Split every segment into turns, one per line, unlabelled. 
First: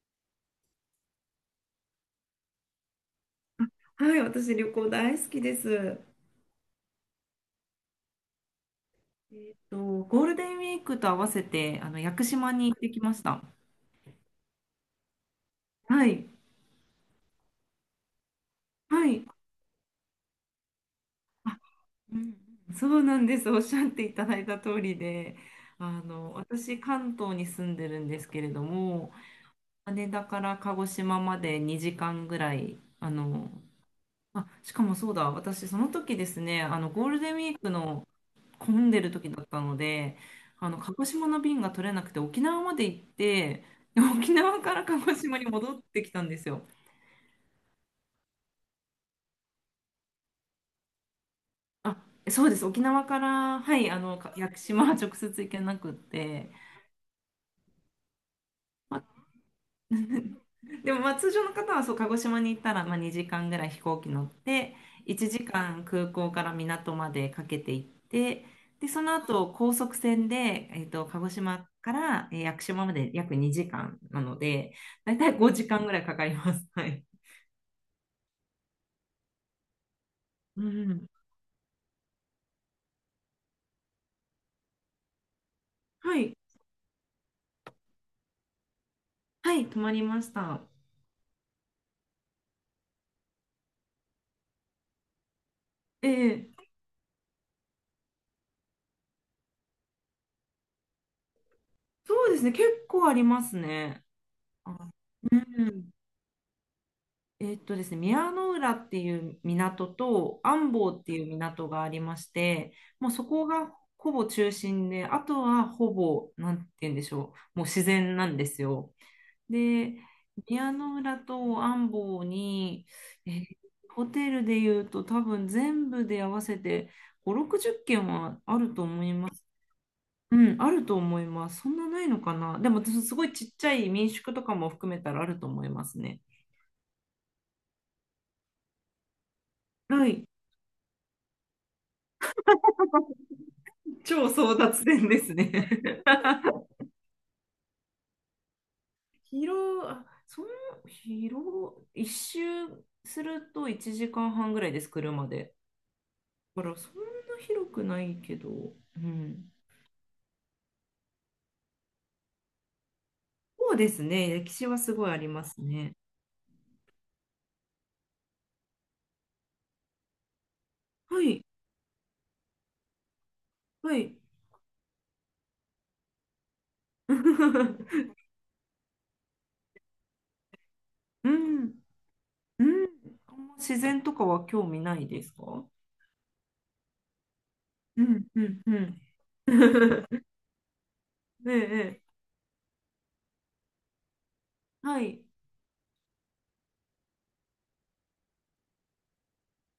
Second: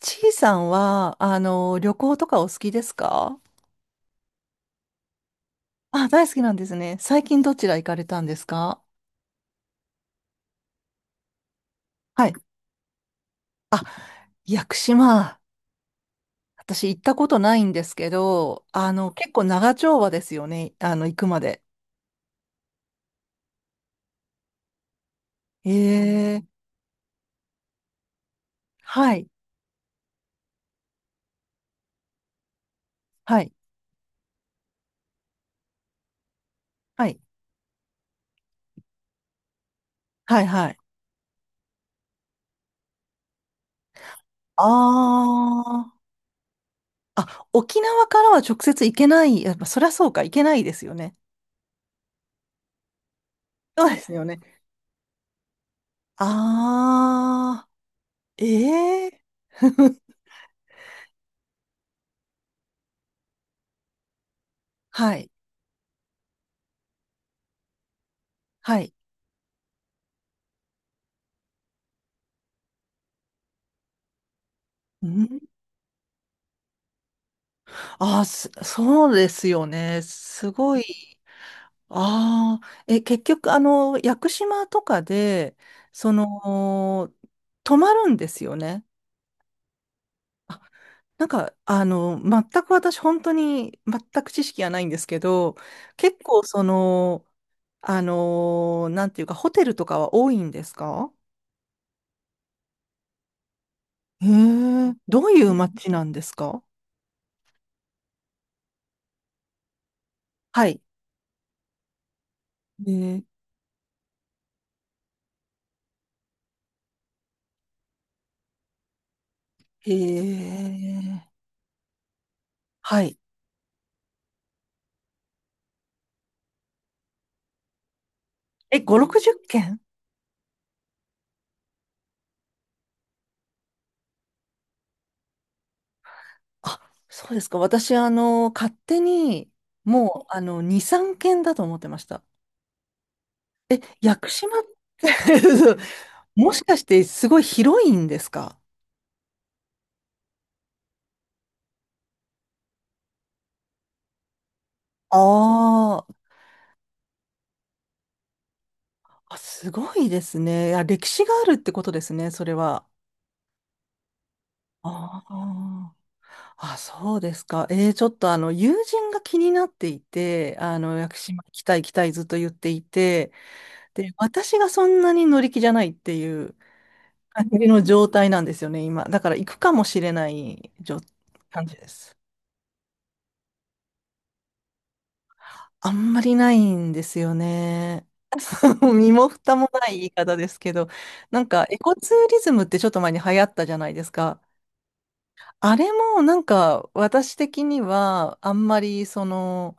ちいさんは、旅行とかお好きですか？
はい、私旅行大好きです。
あ、大好きなんですね。最近どちら行かれたんですか？
えっと、ゴールデンウィークと合わせて、屋久
はい。
島に行ってきました。
屋久島。
はい、
私行ったことないんですけど、
はい。
結構長丁場ですよね。行くま
あ、
で。
うんうん、そうなんです。おっしゃっていただいた通りで、
ええ
私、関東に住んでるんですけれども、
はい。
羽田から鹿児島まで2時間ぐらい、
はい。
あ、しかもそうだ、私、その時ですね、
は
ゴー
い。
ルデンウィークの混んでる時だったので、
はい。はい。
鹿児島の便が取れなくて、沖縄まで行って、で沖縄から鹿児
あ
島に戻っ
ー
てきたんですよ。
あ、沖縄からは直接行けない。やっぱ、そりゃそうか、行けないですよね。
あ、そうです。沖縄から、は
そう
い、
ですよね。
屋久島は直接行けなくって、
ああ、
ま
え
あ、
え
でも、まあ、通常の方はそう鹿児島に行ったら、まあ、2時間ぐらい飛行機乗って、
は
1
い。
時間空港から港までかけて行って、
は
で
い。
その後高速船で、鹿児島から屋久島まで約2時間なので、
う
だいたい
ん。
5時間ぐらいかかります。はい、
ああ、そうですよね。す
う
ごい。
ん、
ああ、え、結局、屋久島とかで、そ
はい、
の、泊まるんですよね。
はい、泊まりまし
あ、
た。
なんか、全く私、本当に、全く知識がないんですけど、結構、
ええ、
なんていうか、ホテルとかは多いんですか？
そうですね、結構ありますね。
へ
あ、
え、どう
う
いう街
ん、
なんですか？
ですね、宮の浦っていう港と
は
安
い。
房っていう港がありまして、
へ
もう
え、
そこがほぼ中心で、あとはほぼ、なんて言うんでしょう、もう自然なんですよ。
へ
で、宮の浦
え
と安房に、
はい。
えーホテルで言うと多分全部で合わせて5、60軒はある
え、
と
5、
思います。
60軒？
うん、あると思います。そんなないのかな。でも、すごいちっちゃい民宿とかも含めたらあると思いますね。
あ、そうですか。私、勝手に、
はい。
もう、2、3軒だと思ってました。え、屋久
超争
島っ
奪戦ですね。
て もし かしてすごい広いんですか？
広、あその、広、一周すると1時間半ぐらいです、
あ
車で。
ー
だからそんな広くないけど、う
あ、
ん。
すごいですね。いや、歴史があるってことですね、それは。
そうですね、歴史はすごいあ
あ
ります
あ、
ね。
あ、そうですか。ちょっと友人が気になっていて、屋久
は
島
い、
行きたい行きたいずっと言っていて、
は
で、
い。
私がそんなに乗り気じゃないっていう。感じの状 態なんですよね、今。だから行くかもしれない
う
感
ん、
じです。
うん。自然とかは興味ないですか？
あんまりないんですよ
う
ね。
ん、うん、う ん。
身も蓋もない言い 方ですけど、なん
え
かエコ
え、え
ツ
え、
ーリズムってちょっと前に流行ったじゃないですか。
はい。
あれもなんか私的にはあんまり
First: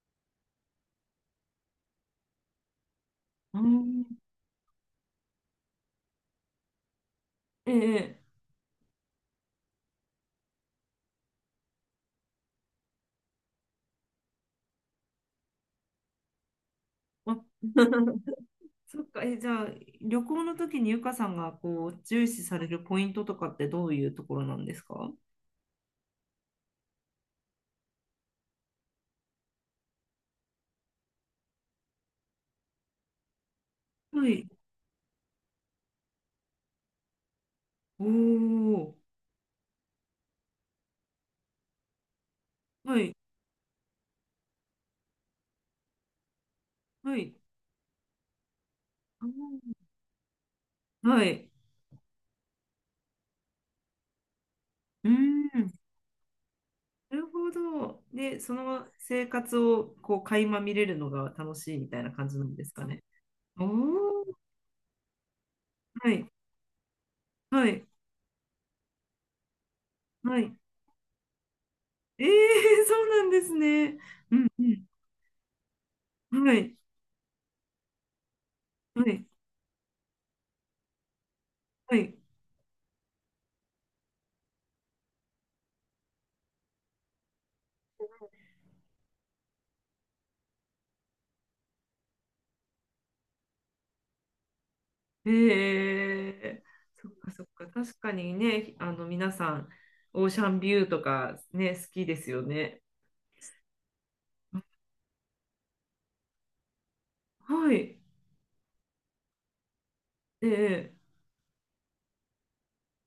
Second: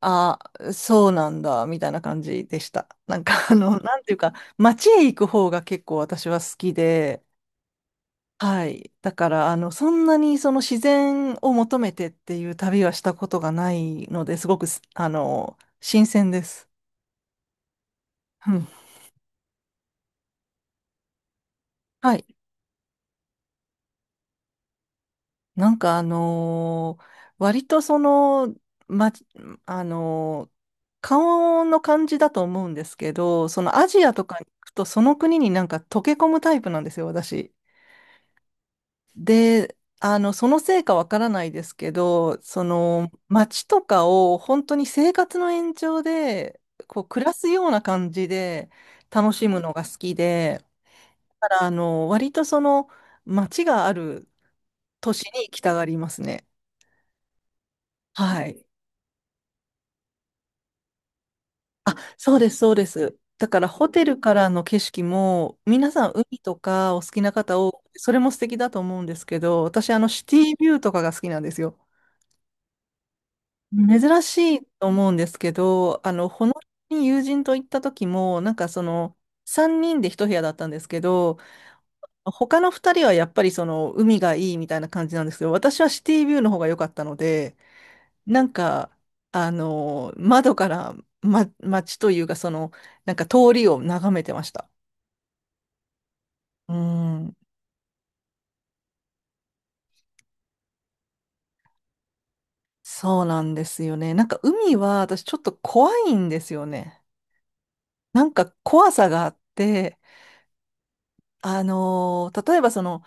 あ、そうなんだみたいな感じでした。なんか
う
なん
ん、
ていうか、街へ行く方が結構私は好きで、
ええ。
はい。だから、そんなにその自然を求めてっていう旅はしたことがないので、すごくす、あの、新鮮です。
あ。
うん。
そっか、え、じゃあ、旅行の時にゆかさんがこう
は
重
い。
視されるポイントとかってどういうところなんですか？
なんか、割とま、あのー顔の感じだと思うんですけど、アジアと
は
か行
い。
くと、その国になんか溶け込むタイプなんですよ、私。
おー。
で、そのせいかわからないですけど、
はい。
街とかを本当に生活の延長で、こう、
は
暮ら
い。
すような感じで
あ
楽しむのが
ー、
好きで、
は
だ
い。
から、あの、割とその、街がある
う
都
ー
市に行きた
ん。
がりますね。
なるほど。で、
は
そ
い。
の生活をこう垣間見れるのが楽しいみ
あ、
たいな感
そう
じな
で
ん
す、
で
そ
す
うで
かね。
す。だか
お
ら、ホテルか
ー。
らの景色も、皆さ
は
ん、
い。
海とかお好きな方
は
多
い。
くて、それも素敵だと思うんですけど、私、シテ
はい。
ィビューとかが好きなんですよ。
えー、そうなんですね。
珍
う
し
ん。う
いと思うんですけど、あの、
ん。
ほの
はい。
に友人と行った時も、なんか
はい。
3人で一部屋だったんですけど、
はい。
他の2人はやっぱり海がいいみたいな感じなんですけど、私はシティビューの方が良かったので、なんか、窓から、ま、街というか、なんか通りを眺めてました。
ええ。
う
そっか
ん、
そっか、確かにね、皆さん、オーシャンビューとかね、好きですよね。
そうなんですよね。なんか海は私ちょっと怖いんですよね。
はい、
なんか怖さがあって、
ええ、
例えば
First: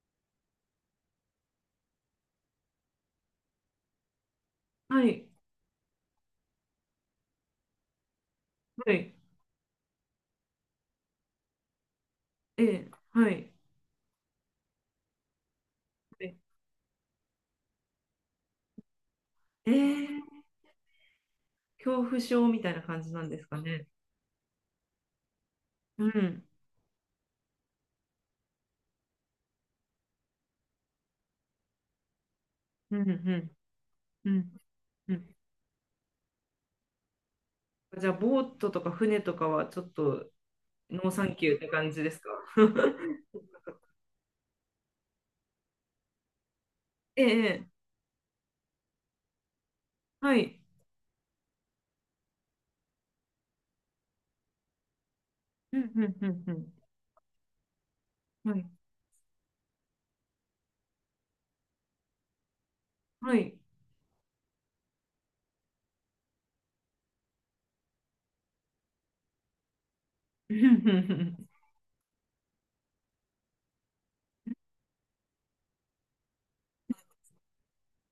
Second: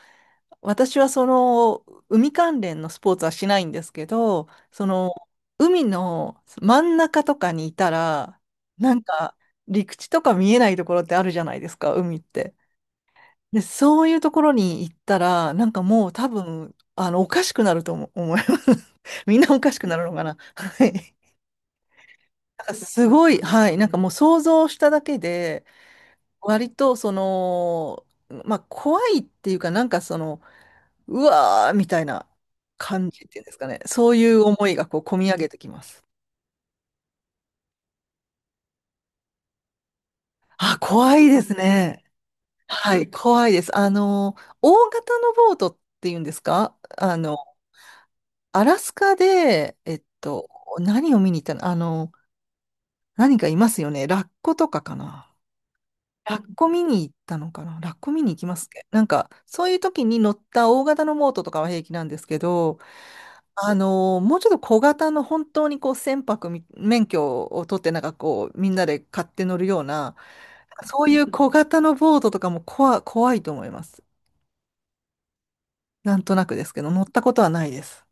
私はその海関連のスポーツはしないんですけど、そ
は
の
い、
海の真ん中とかにいたら、な
は
ん
い、
か陸地とか見えないところってあるじゃないですか、海って。
ええ、はい、
で、そういうところに行ったら、なんかもう多
ええ、
分、おかしくなると思います。みんなお
え
かしくなるのか
え。
な。はい。
恐怖症み
なん
た
か
いな感
す
じな
ご
んで
い、
すか
はい。な
ね。
んかもう想像しただけで、
うん、
割とまあ怖いっていうか、なんかうわーみたいな
うん、
感
う
じっていうんで
ん、
すかね。そう
う
いう
ん、
思いがこう、
う
込み
ん。
上げてきます。
じゃあ、ボートとか船とかはちょっと
あ、
ノー
怖
サ
い
ン
で
キュ
す
ーって感じ
ね。
ですか？
はい、怖いです。大型のボートっていうんですか
ええ、
アラスカで、
はい、
何を見に行ったの何かいますよね。ラッコとかかな。
うん、うん、
ラ
う
ッコ
ん、
見に行ったのかなラッコ見に行き
うん、
ま
はい、
すね。なんか、そういう時に乗った大型のボートとかは平気なんですけど、
はい。
もうちょっと小型の本当にこう船舶免許を取ってなんかこうみんなで買って乗るような、
うんう
そういう小
ん
型のボートとかも怖いと思います。なんとなくですけど、乗ったことはないです。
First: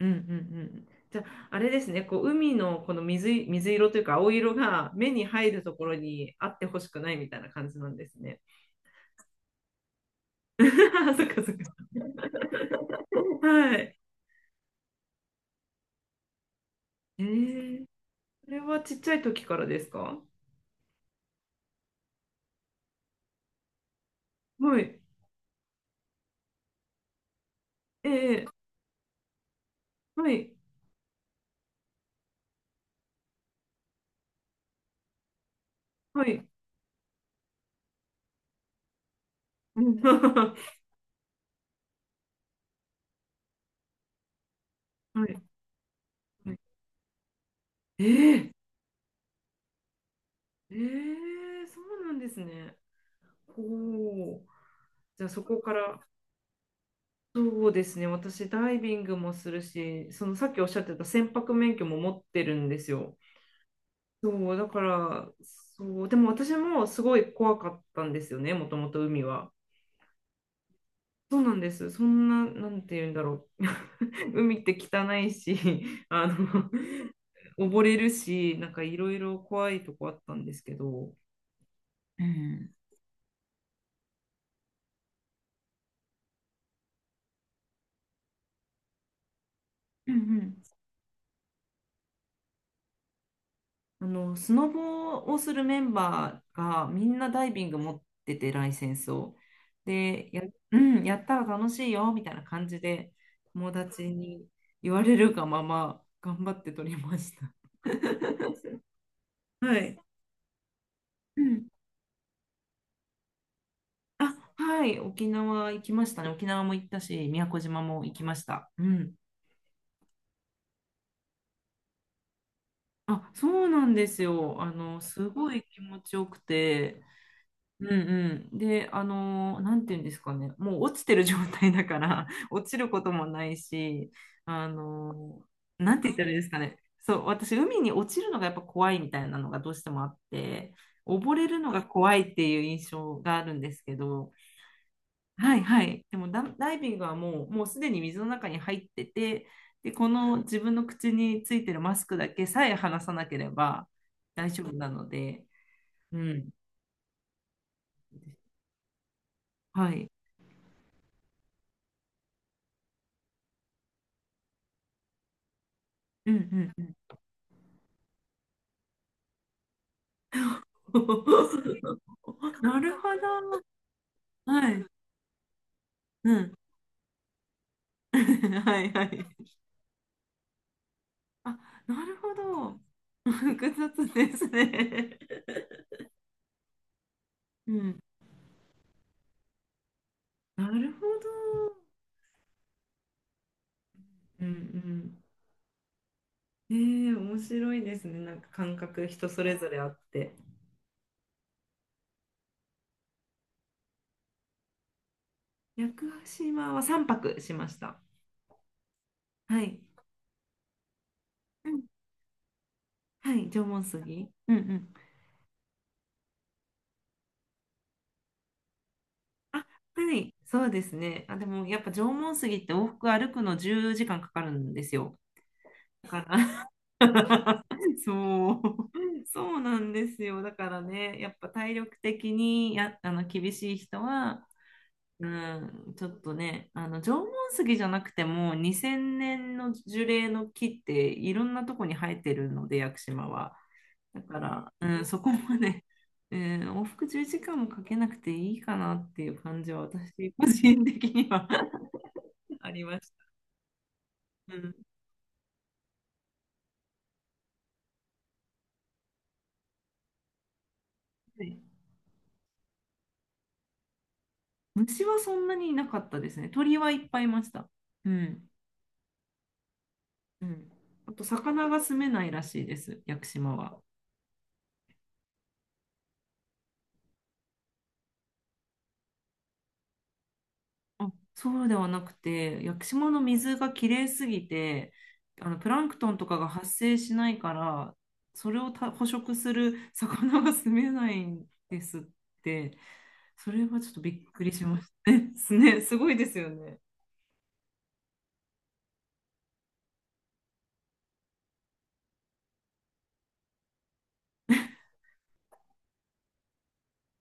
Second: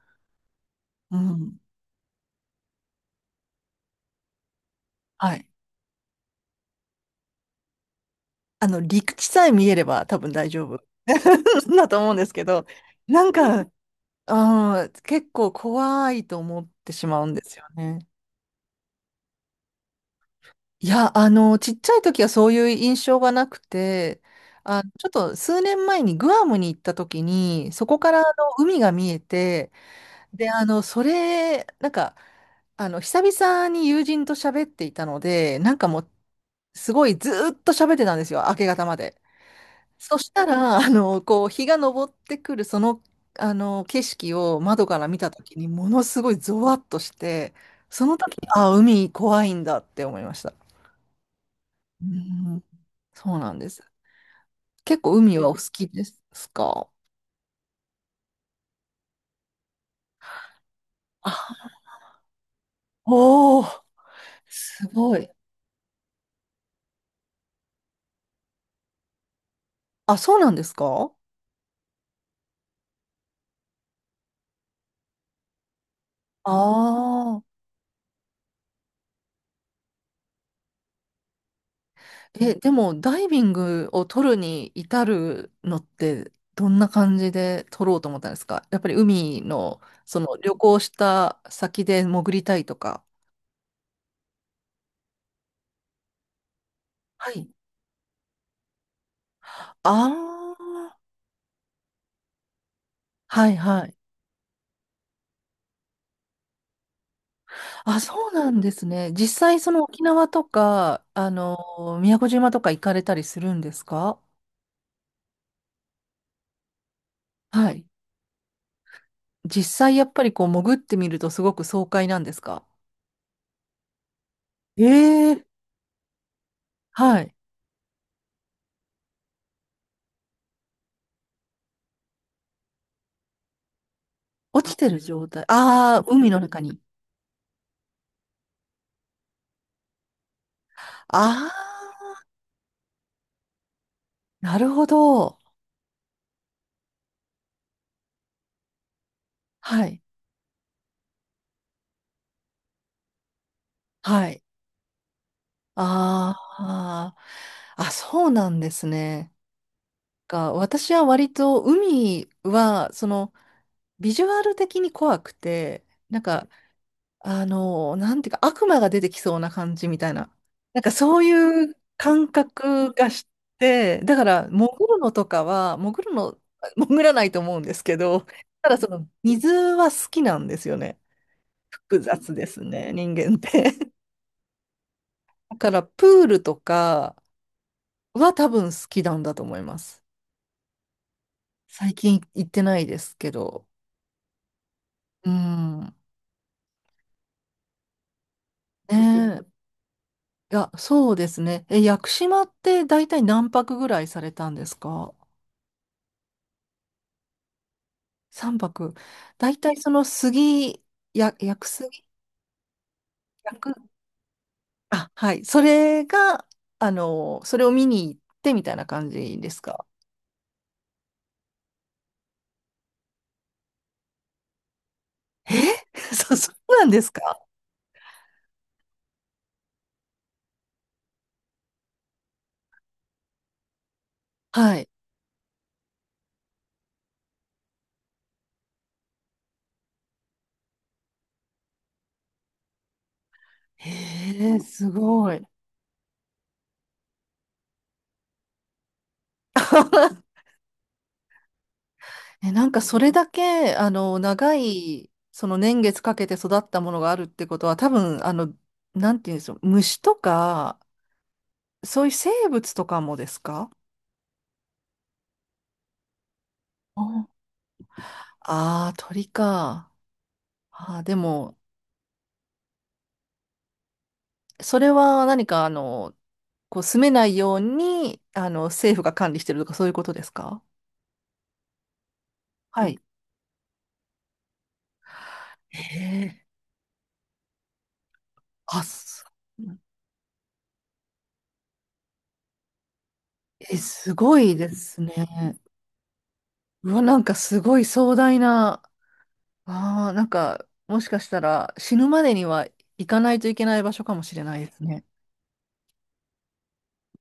うんうんうん。
う
じゃあ、
ん。
あれですね、こう海のこの水色というか青色が目に
はい。
入るところにあってほしくないみたいな感じなんですね。
陸地さえ見えれば多分大 丈
そ
夫
っかそっか。
だと思うんですけど、なんか
はい。
うん、結構怖いと思ってしま
え
うんですよ
ー、
ね。
それはちっちゃい時からですか？
いや、ちっちゃい時はそういう印象がなくて、
は
あ、
い。
ちょっと数年前にグアムに行った時に、そこからあの
ええ、
海が見えて、
は
で、
い。
それ、なんか、久々に友人と喋っていたので、なんかもう、
はい。
すごいずーっと喋ってたんですよ、明け方まで。
うん。
そした
は
ら、こう、日が昇ってくるその、景色を窓から見たとき
い。
に、ものすごい
はい。
ゾワッとして、
え
その時、に
ー、
あ、海怖いんだって思いました。
えー、そ
う
うなんです
ん、
ね。
そうなん
お
です。
お。
結構
じゃあ
海
そ
はお
こ
好
か
き
ら。
ですか？
そうですね。私、ダイビングもするし、そのさっきおっしゃってた船舶
あ、
免許も持ってるんですよ。
おお、
そう、だか
すごい。
ら、そう、でも私もすごい怖かったんですよね、もともと海は。
あ、そうなんですか？
そうなんです。そんな、なんて言うんだろう。海って汚いし、あ
あ
の、
あー。
溺れるし、なんかいろいろ怖いとこあったんですけど。う
え、で
ん。
もダイビングを取るに至るのってどんな感じで取ろうと思ったんですか？やっぱり海の
うんう
その旅
ん、
行した先で潜りたいとか。
スノボをするメンバーがみんな
は
ダ
い。
イビング持ってて、ライセンスを。
あ
で、う
あ、
ん、やったら楽しいよ、みたいな感じで、
はい
友
はい。
達に言われるがまま、頑張って取りました。
あ、そうなん ですね。実際
はい。
沖縄とか、
うん。
宮古島とか行かれたりするんですか？
あ、はい、沖縄行きましたね。沖縄も行ったし、宮古
は
島
い。
も行きました。うん。
実際やっぱりこう潜ってみるとすごく爽快なんですか？
あ、そうなんですよ。
え
す
え
ごい気持ちよくて、
はい。
うんうん。で、なんていうんですかね、もう落ちてる状態だから、落ちることもないし、
落
あ
ちてる状
の
態。
な
あ
ん
あ、
て言ったら
海
いい
の
ですか
中
ね、
に。
そう、私、海に落ちるのがやっぱ怖いみたいなのがどうしてもあって、
あ
溺れるのが
あ。
怖いっていう印象があるんですけど、
なるほど。
はいはい、でもダイビングはもう、すでに水の中に入ってて、
は
で、
い。
この自分の口についてるマスクだけさえ離さなければ
はい。
大丈夫なので、う
あ
ん、
あ、あ、そうなんですね。
はい。
が、私は割と海は、ビジュアル的に怖くて、なん
うんう
か、
んうん。
なんていうか、悪魔が出てきそうな感じみたいな。なんかそういう感
な
覚
るほ
がし
ど。
て、だから、潜
はい。
るのとかは、潜る
う
の、
ん。
潜らないと思うんですけ ど、ただ
はいは
水
い。
は好きなんですよね。
あ、
複
なる
雑
ほ
です
ど。
ね、人 間って。
複雑ですね。
だからプールとか
うん。
は多分好きなんだと思います。
なるほど。
最近行ってないですけど。
うんうん。
うん。
ええ、面白いですね。なんか感
ね
覚人それ
え。
ぞれあって。
いや、そうですね。え、屋久島って大体何泊ぐらいされたんですか？
屋久島は3泊しました。
3 泊。大
は
体
い。
その杉、屋久
うん。
杉、
はい。
屋
縄
久、
文杉。うんうん。
あ、はい。それが、それを見に行ってみたいな感じです
あ、
か？
はい。そうですね。あ、でもやっぱ縄文杉って往復歩くの10時間かかるんですよ。
え
だ から、
そうなんですか？
そう、そうなんですよ。だからね、やっぱ体力的にや、あの厳しい人は、
はい。
うん、ちょっとね、あの縄文杉じゃなくても2000年の樹齢の木っていろんなとこに生えてるので、屋久島は。だか
へえ、
ら、
す
うん、そ
ご
こ
い。
まで、うん、往復10時間もかけなくていいかなっていう感じは私 個人的には。
え、な
あ
んか
りま
そ
し
れ
た。
だけ、長
うん、
い、その年月かけて育ったものがあるってことは、多分、なんていうんでしょう、虫とか、
はい。
そういう生物とかもですか？
虫はそんなにいなかったですね。鳥はいっぱいい
あ
ました。うん
あー、鳥か。
うん。
あー
あ
で
と、
も、
魚が住めないらしいです、屋久島は。
それは何か、こう、住めないように、政府が管理してるとか、そういうことですか？
あ、そうではなくて、屋久
はい。
島の水がきれいすぎて、プランクトンとか
ええ
が発生しないから、それを
あ、
捕食する魚が住めないんですって、それ
え、
はちょっと
す
びっ
ご
くり
い
し
で
まし
す
たね。す
ね。
ね、すごいですよね。
うわ、なんかすごい壮大な。ああ、なんか、もしかしたら死ぬまでには行かないといけない場所かもしれないですね。